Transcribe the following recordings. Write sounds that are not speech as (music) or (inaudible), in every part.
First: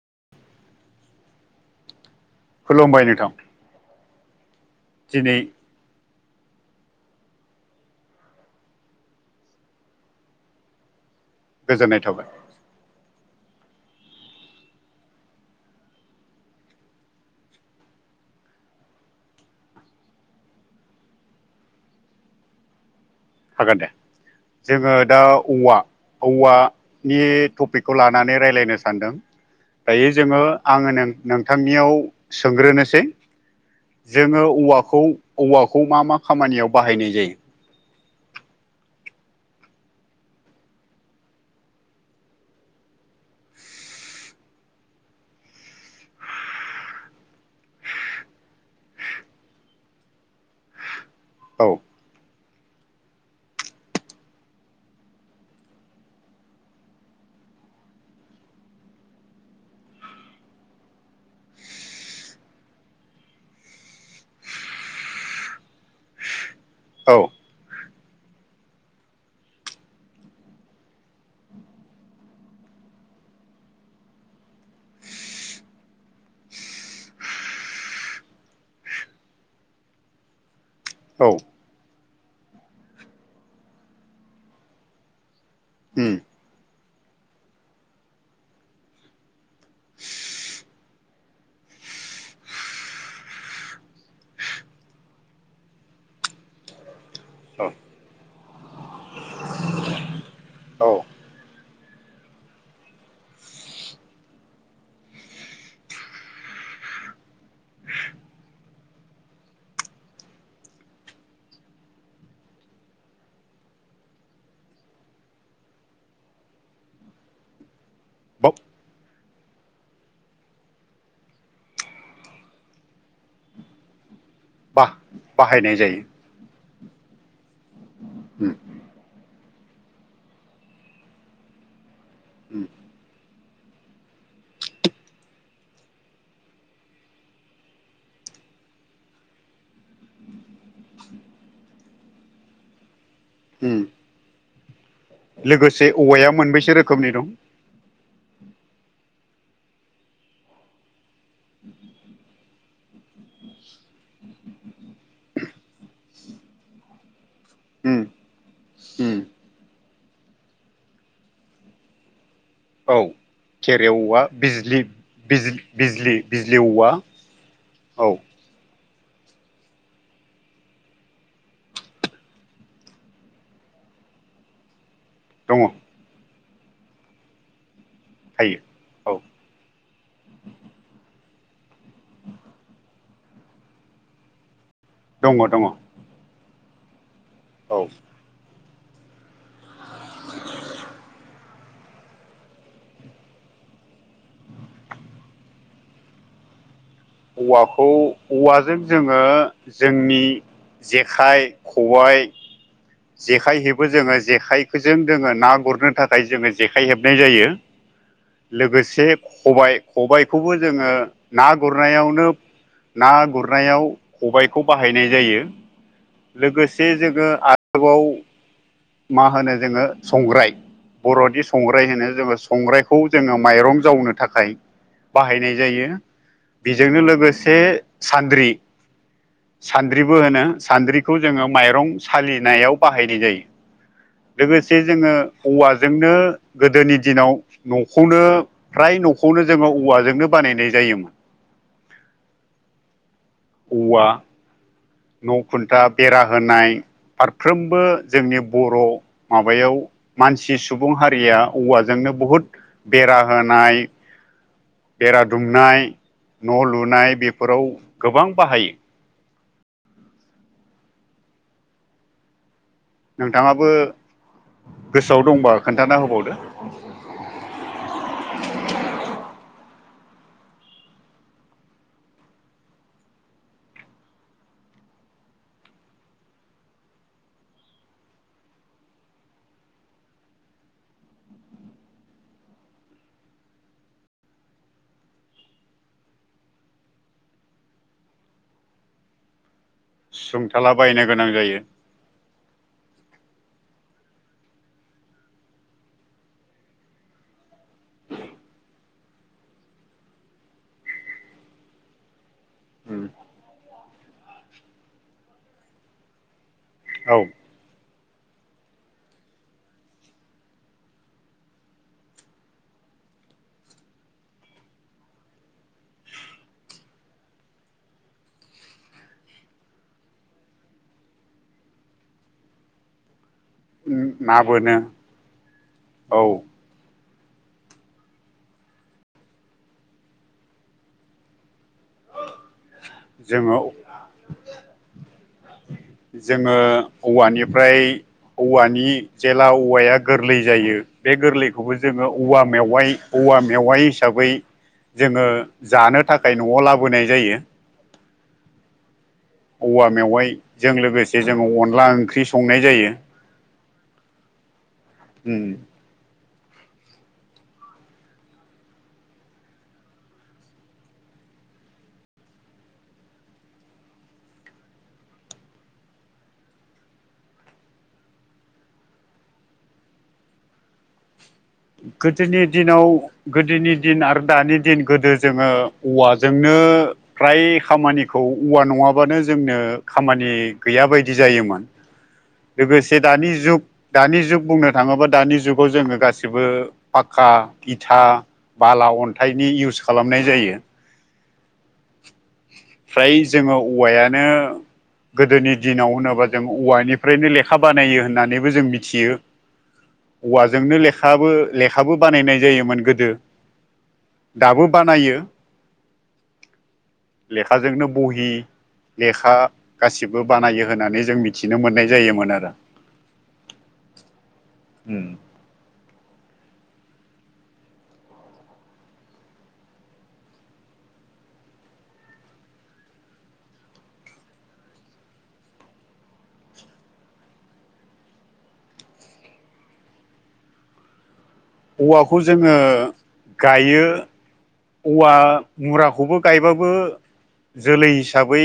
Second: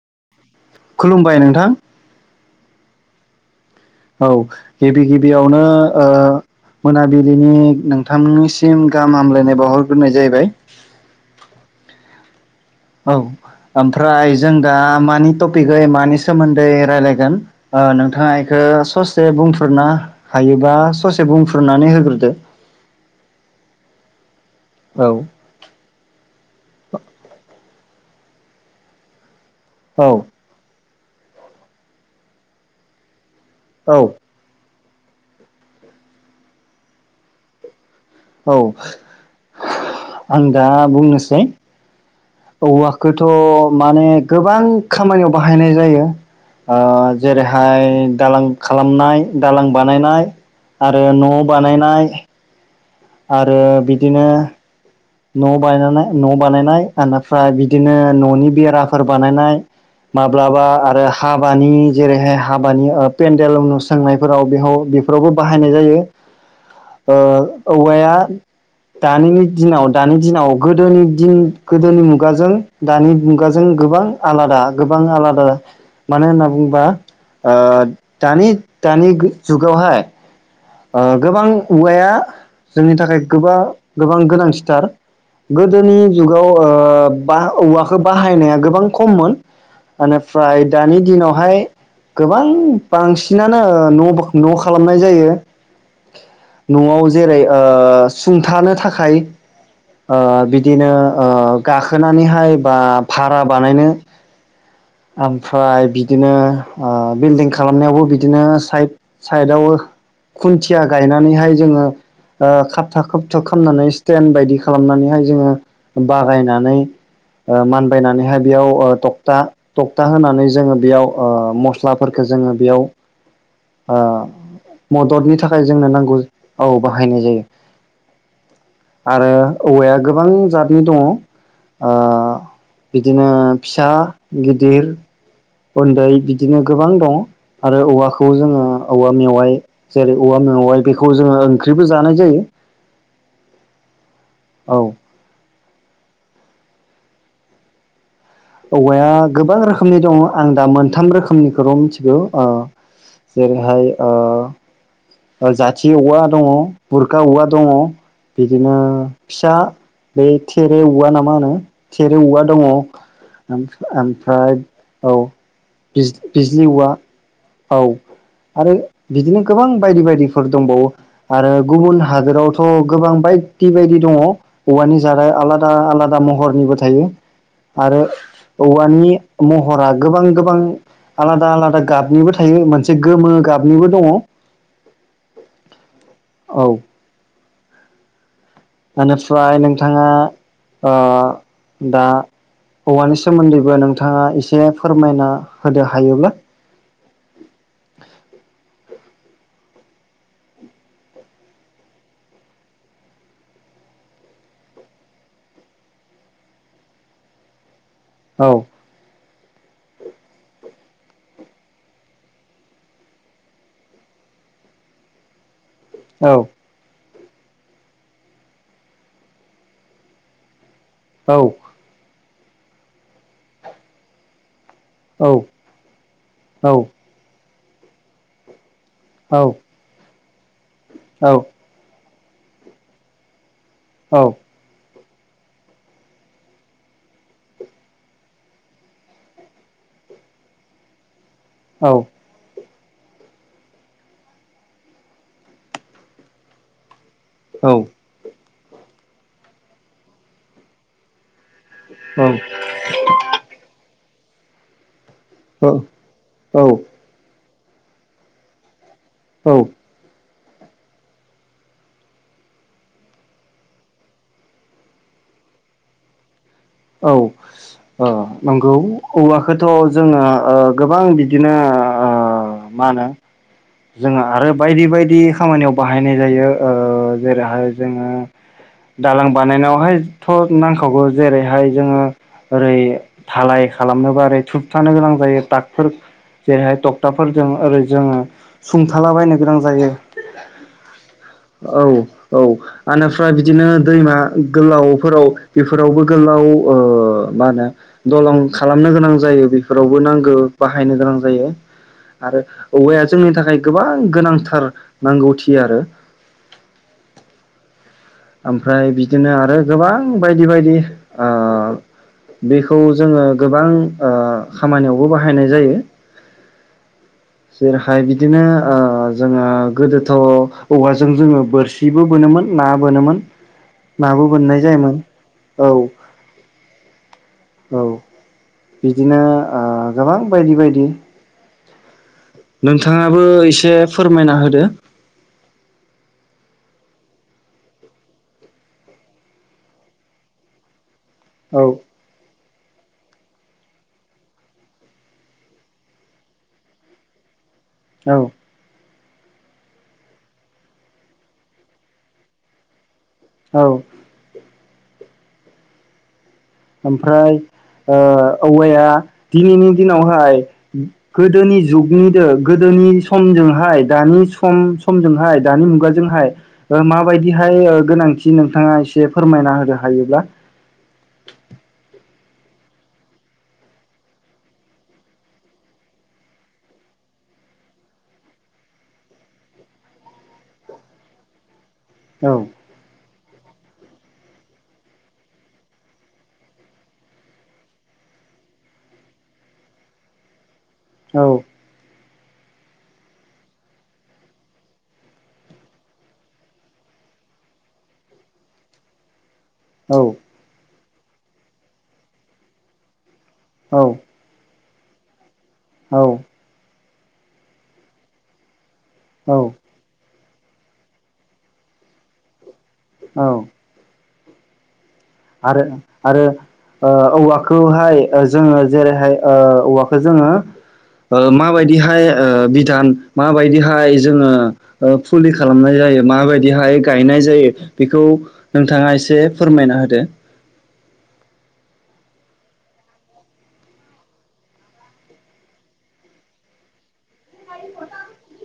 (inaudible) खुलुमबाय नोंथां। खुलुमबाय नोंथां। औ गिबि दिनै गिबियावनो ओ मोनाबिलिनि नोंथांनिसिम गाहाम हामलायनाय बावहरग्रोनाय जाहैबाय। (unintelligible) गोजोननाय थाबाय। औव ओमफ्राय जों दा मानि टपिकै मानि सोमोन्दै रायज्लायगोन नोंथाङा बेखौ ओ ससे बुंफ्रना हायोबा ससे बुंफ्रनानै होग्रोदो हागोन दे जोङो औ दा औवा औवा नि टपिकखौ लानानै रायज्लायनो सानदों औ दायो जोङो आङो नों नोंथांनियाव सोंग्रोनोसै औ जोङो औवाखौ औव औवाखौ मा मा खामानियाव बाहायनाय जायो। औव आं दा बुंनोसै। औवखौथ' माने गोबां खामानियाव बाहायनाय जायो। जेरैहाय दालां खालामनाय दालां बानायनाय ओ न' औ बानायनाय आरो बिदिनो न' बानाय न' बानायनाय आनिफ्राय बिदिनो न'नि बेराफोर बानायनाय माब्लाबा आरो हाबानि जेरैहाय हाबानि ओ पेडेल उनु सोंनायफोराव बेयाव बेफोरावबो बाहायनाय जायो। औ औवाया दानिनि दिनाव दानि दिनाव गोदोनि दिन गोदोनि मुगाजों दानि मुगाजों गोबां आलादा गोबां बां आलादा मानो होनना बुंङोबा ओ दानि दानि जुगावहाय ओ औ गोबां औवाया जोंनि थाखाय गोबा गोबां गोनांथिथार। गोदोनि उम जुगाव ओ बा औवाखौ बाहायनाया गोबां खममोन। इनिफ्राय दानि दिनावहाय गोबां बांसिनानो न' न' खालामनाय जायो। न'आव जेरै ओ औ सुंथानो थाखाय। ओ बिदिनो औ ओ गाखोनानैहाय बा भारा बानायनो। (unintelligible) ओमफ्राय बिदिनो ओ बिल्डिं खालामनायावबो बिदिनो साइड साइडआव खुन्थिया गायनानैहाय जोङो ओ खाबथा खोबथाब खालामनानै स्टेन बायदि खालामनानैहाय जोङो बागायनानै। ओ मानबायनानैहाय बेयाव ओ थक्था थक्था होनानै जोङो बेयाव ओ मस्लाफोरखो जोङो बेयाव ओ बा मददनि थाखाय बाहायनाय जोंनो जायो नांगौ औ बाहायनाय जायो उम आरो औवाया गोबां जातनि दङ ओ उम बिदिनो फिसा गिदिर उन्दै बिदिनो गोबां दं आरो औवाखौ जोङो औवा मेवाय जेरै औवा मेवाय बेखौ जोङो ओंख्रिबो जानाय जायो। ओम। औ। लोगोसे औवाया मोनबैसो रोखोमनि दं? औवाया गोबां रोखोमनि दङ आं दा मोनथाम रोखोमनिखौल' मिथिगौ ओ जेरैहाय ओ जाथि औवा दङ बुरका औवा दङ। उम बिदिनो उम फिसा बै थेरे औवा ना मा होनो थेरे औवा दङ। औ थेरे ओमफ्राय औवा ओमफ्राय बिजलि औ बिज बिजलि औवा। औ आरो बिदिनो गोबां बायदि बायदिफोर दंबावो आरो गुबुन हादोरावथ' गोबां बायदि बायदि दङ औवानि जारा दङ आलादा आलादा महरनिबो थायो। आरो थायो औवानि औ महरा गोबां गोबां आलादा आलादा गाबनिबो थायो मोनसे गोमो गाबनिबो दङ। दङ दङ। औ। औ। इनिफ्राय नोंथाङा ओ दा औवानि सोमोन्दैबो नोंथाङा एसे फोरमायना होदो हायोब्ला। औवाखौ औवाजों जोङो जोंनि जेखाइ खबाय। जेखाइ हेबो जोङो जेखाइखोजों जोङो ना गुरनो थाखाय जोङो जेखाइ हेबनाय जायो। औ लोगोसे खबाय खबायखौबो जोङो ना गुर गुरनायावनो ना गुरनायाव खबाइखौ बाहायनाय जायो। औ लोगोसे जों जोङो आरोबाव मा होनो जोङो संग्राय औ बर'नि संग्राय होनो जोङो संग्रायखौ जोङो माइरं जावनो थाखाय बाहायनाय जायो औ बेजोंनो लोगोसे सान्द्रि सान्द्रिबो होनो सान्द्रिखौ जोङो माइरं सालिनायाव बाहायनाय जायो लोगोसे जोङो औवाजोंनो गोदोनि दिनाव न'खौनो फ्राय न'खौनो जोङो औवाजोंनो बानायनाय जायोमोन औ औवा न' खुन्था बेरा होनाय औ फारफ्रोमबो जोंनि बर' माबायाव मानसि सुबुं हारिया औवाजोंनो बहुद बेरा होनाय बेरा औ औ दुमनाय न' औ लुनाय बेफोराव गोबां बाहायो औ नोंथाङाबो गोसोआव दंबा खोन्थाना होबावदो औ ओ नंगौ औवाखौथ' जोङो ओ गोबां बिदिनो ओ मा होनो जोङो आरो बायदि बायदि खामानियाव बाहायनाय जायो ओ जेरैहाय जोङो दालां बानायनायावहायथ' नांखावगौ जेरैहाय जोङो ओरै धालाय खालामनोबा ओरै थुबथानो गोनां जायो टागफोर जेरैहाय डक्टाफोरजों ओरै जोङो सुंथालाबायनो गोनां जायो सुंथाला बायनो गोनां जायो (inaudible) औ औ आनिफ्राय बिदि दिनो दैमा गोलावफोराव बेफोरावबो गोलाव ओ मा होनो दलं खालामनो गोनां जायो बेफोरावबो नांगौ बाहायनो गोनां जायो। आरो औवाया जोंनि थाखाय गोबां गोनांथार नांगौथि आरो औ ओमफ्राय बिदिनो आरो गोबां बायदि बायदि ओ बेखौ जोङो गोबां ओ खामानियावबो बाहायनाय जायो (inaudible) जेरैहाय बिदिनो ओ जोङो गोदोथ' औवाजों जोङो बोरसिबो बोनोमोन ना बोनोमोन नाबो ना बोननाय बोनो जायोन औ औ औ बिदिनो ओ गोबां बायदि बायदि नोंथाङाबो जोङो एसे फोरमायना होदो जोङो औवानिफ्राय औवानि जेला औवाया गोरलै जायो बे औ गोरलैखौबो जोङो औवा मेवाइ औवा मेवाइ हिसाबै जोङो जानो थाखाय न'आव लाबोनाय जायो औ औवा मेवाइजों लोगोसे जोङो अनला ओंख्रि संनाय जायो औ उम ओमफ्राय ओ औवाया दिनैनि दिनावहाय गोदोनि जुगनिदो गोदो नि समजोंहाय दानि सम समजोंहाय दानि मुगाजोंहाय माबायदिहाय ओ गोनांथि नोंथाङा एसे फोरमायना होदो हायोब्ला गोदोनि दिनाव गोदोनि दिन आरो दानि दिन गोदो जोङो औवाजोंनो ओ फ्राय खामानिखौ औवा नङाबानो जोंनो खामानि गैया बायदि जायोमोन औ लोगोसे दानि जुग दानि जुग बुंनो थाङोबा दानि जुगाव जोङो गासिबो पाक्का इथा बाला अन्थाइनि इउस खालामनाय जायो औ (inaudible) फ्राय जोङो औवायानो गोदोनि दिनाव होनोबा जों औवानि फ्रायनो लेखा बानायो होननानैबो जों मिथियो औ औवाजोंनो लेखा बो लेखाबो बानायनाय जायोमोन गोदो औ दाबो बानायो औ लेखाजोंनो बहि लेखा औ गासि बोनायो होननानै जों मिथिनो मोननाय जायोमोन आरो औ उम आरो आरो औवाखौहाय जोङो जेरैहाय ओ औवाखौ जोङो ओ माबायदिहाय बिधान माबायदिहाय जोङो फुलि खालामनाय जायो। जायो माबायदिहाय गायनाय जायो बेखौ नोंथाङा एसे फोरमायना होदो। औवाखौ जोङो गायो। औवा मुराखौबो गायबाबो जोलै हिसाबै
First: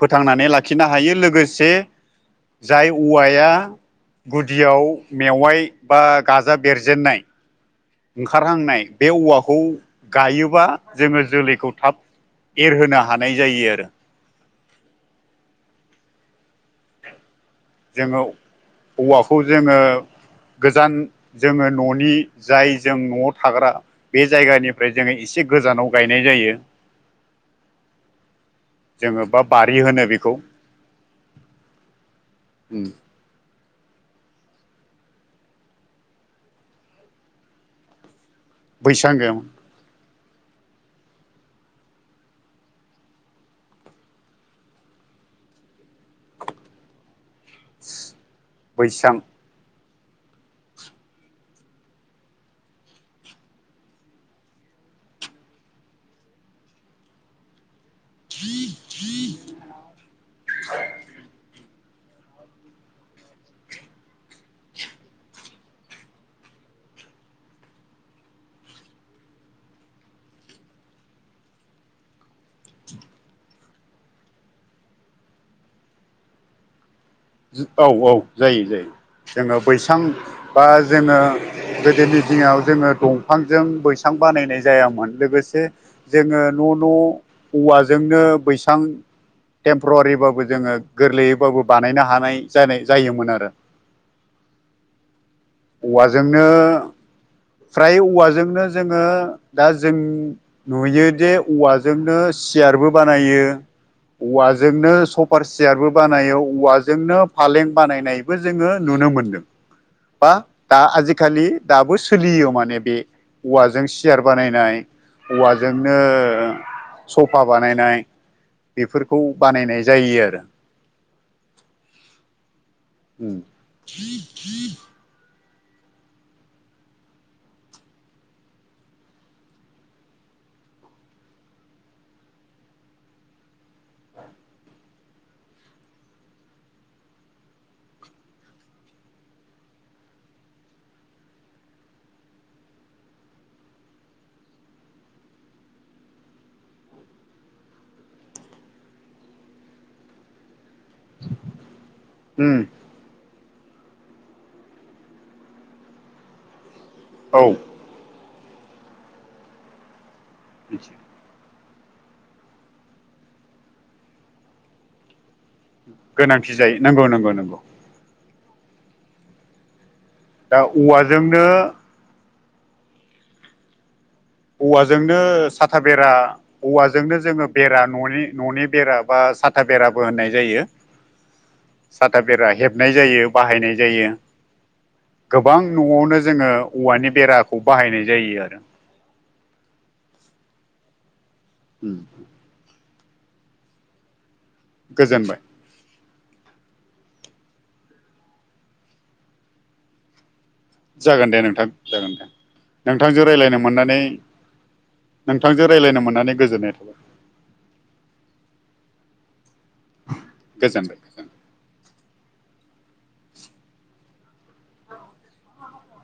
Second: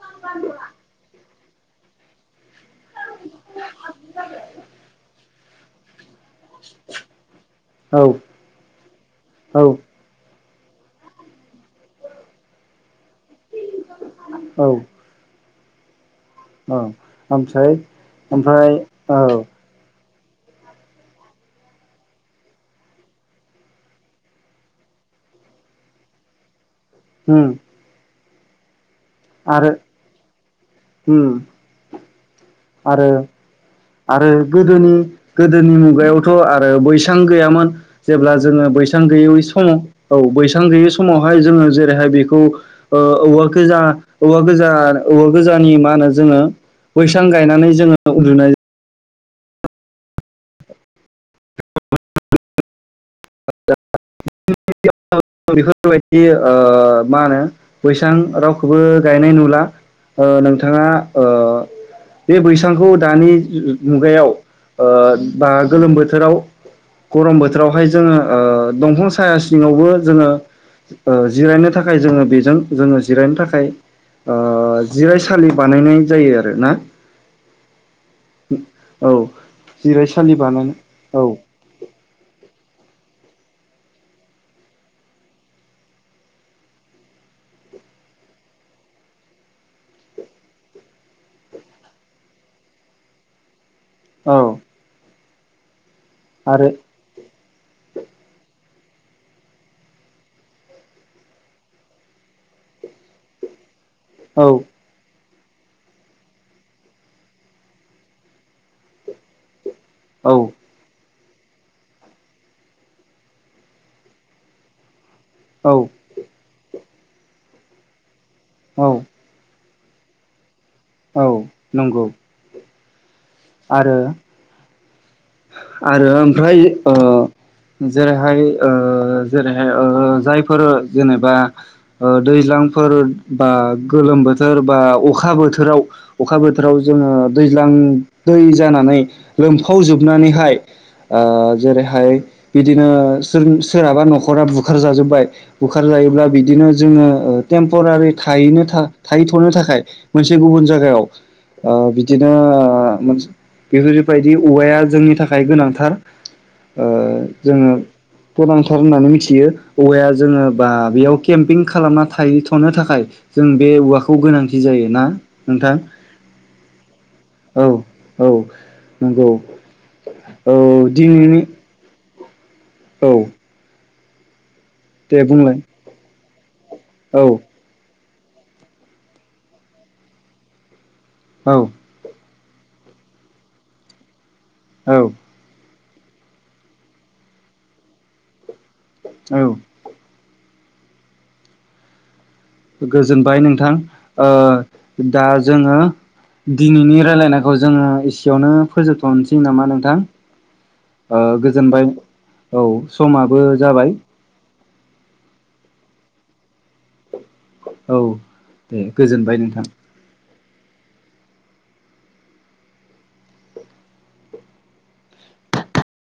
फोथांनानै लाखिनो हायो लोगोसे जाय औवाया गुदियाव मेवाइ बा गाजा बेरजेननाय औ ओंखारहांनाय बे औवाखौ औ गायो। बा जोङो जोलैखौ थाब एरहोनो हानाय जायो आरो औ औ ओमफ्राय जोङो ओमफ्राय औ। औवाखौ जोङो गोजान जोङो न'नि जाय जों न'आव थाग्रा बे जायगानिफ्राय जोङो एसे गोजानाव गायनाय जायो। उम जोङो बा आरो बारि होनो बेखौ ओम आरो आरो गोदोनि गोदोनि मुगायावथ' आरो बैसां गैयामोन। जेब्ला जोङो बैसां गैयै समाव औ बैसां गैयि समावहाय जोङो जेरैहाय बेखौ औवा गोजा औवा गोजा औबेबा गोजानि मा होनो जोङो बैसां गायनानै जोङो उन्दुनाय बैसां (unintelligible) बेफोरबायदि ओ मा होनो। बैसां रावखौबो गायनाय नुला नोंथाङा। बे बैसांखौ दानि मुगायाव ओ बा गोलोम बोथोराव। गरम बोथोरावहाय जो दंफां साया सिङावबो जोङो जिरायनो थाखाय जोङो जों जोङो जिरायनो थाखाय जिरायसालि बानायनाय जायो आरोना। औ औ जायो जायो। औ जोङो बैसां जिरायसालि बा बानायनाय जोङो औ गोदोनि दिनाव जोङो दंफांजों बैसां बानायनाय जायामोन लोगोसे जोङो न' न' औवाजों जोंनो बैसां टेम्परवारिबाबो जोङो गोरलैयैबाबो बानायनो हायो। जायोमोन आरो औ औवाजोंनो आरो फ्राय औवाजोंनो जोङो दा जों नुयो जे औवाजोंनो सियारबो बानायो औ औवाजोंनो सफार सियारबो बानायो औवा जोंनो फालें बानायनायबो जोङो नुनो मोनदों बा औ दा आजि खालि दाबो सोलियो माने बे औवाजों सियार बानायनाय। औवाजोंनो औ सफा बानायनाय औ बेफोरखौ बानायनाय जा जायो आरो औ नंगौ। आरो (inaudible) आरो ओमफ्राय ओ जेरैहाय जेरैहाय जायफोर जेनेबा ओ दैज्लां फोर बा गोलोम बोथोर बा अखा बोथोराव अखा बोथोराव जोङो दैज्लां गां दै जानानै लोमफावजोबनानैहाय। ओ जेरैहाय बिदिनो सोरहाबा न'खरा बुखार जाजोब्बाय बुखार थायोब्ला बिदिनो जोङो ओ टेमपरारि थायैनो थाहै थनो थाखाय मोनसे गुबुन जयगा औ ओ बिदिनो उम ओ मोनस बेफोरबायदि औवाया जोंनि थाखाय गोनांथार ओ औ जोङो गोनांथार होननानै मिथियो औवाया जोङो बा बेयाव केम्पिं खालामना थाहैथ'नो थाखाय जों बे औवाखौ गोनांथि जायो ना। नोंथां गोनांथि जायो नंगौ नंगौ नंगौ। औ औ नंगौ। औ दा दिनैनि औवाजोंनो औ। औवाजोंनो दे बुंलाय साथा बेरा औवाजोंनो औ जोङो बेरा न'नि न'नि बेरा बा साथा बेराबो होननाय जायो। औ। साथा बेरा हेबनाय जायो बाहायनाय जायो। औ। गोबां न'आवनो जोङो औवानि बेराखौ बाहायनाय जायो आरो। औ। उ। गोजोनबाय नोंथां ओ दा गोजोनबाय जोङो दिनैनि रायलायनायखौ जोङो एसेयावनो फोजोबथ'नोसै नामा नोंथां? ओ जागोन दे नोंथां गोजोनबाय जागोन दे औ नोंथांजों समाबो रायलायनो जाबाय मोननानै नोंथांजों रायज्लायनो मोननानै गोजोननाय थाबाय। औ दे गोजोनबाय नोंथां। गोजोनबाय ओं।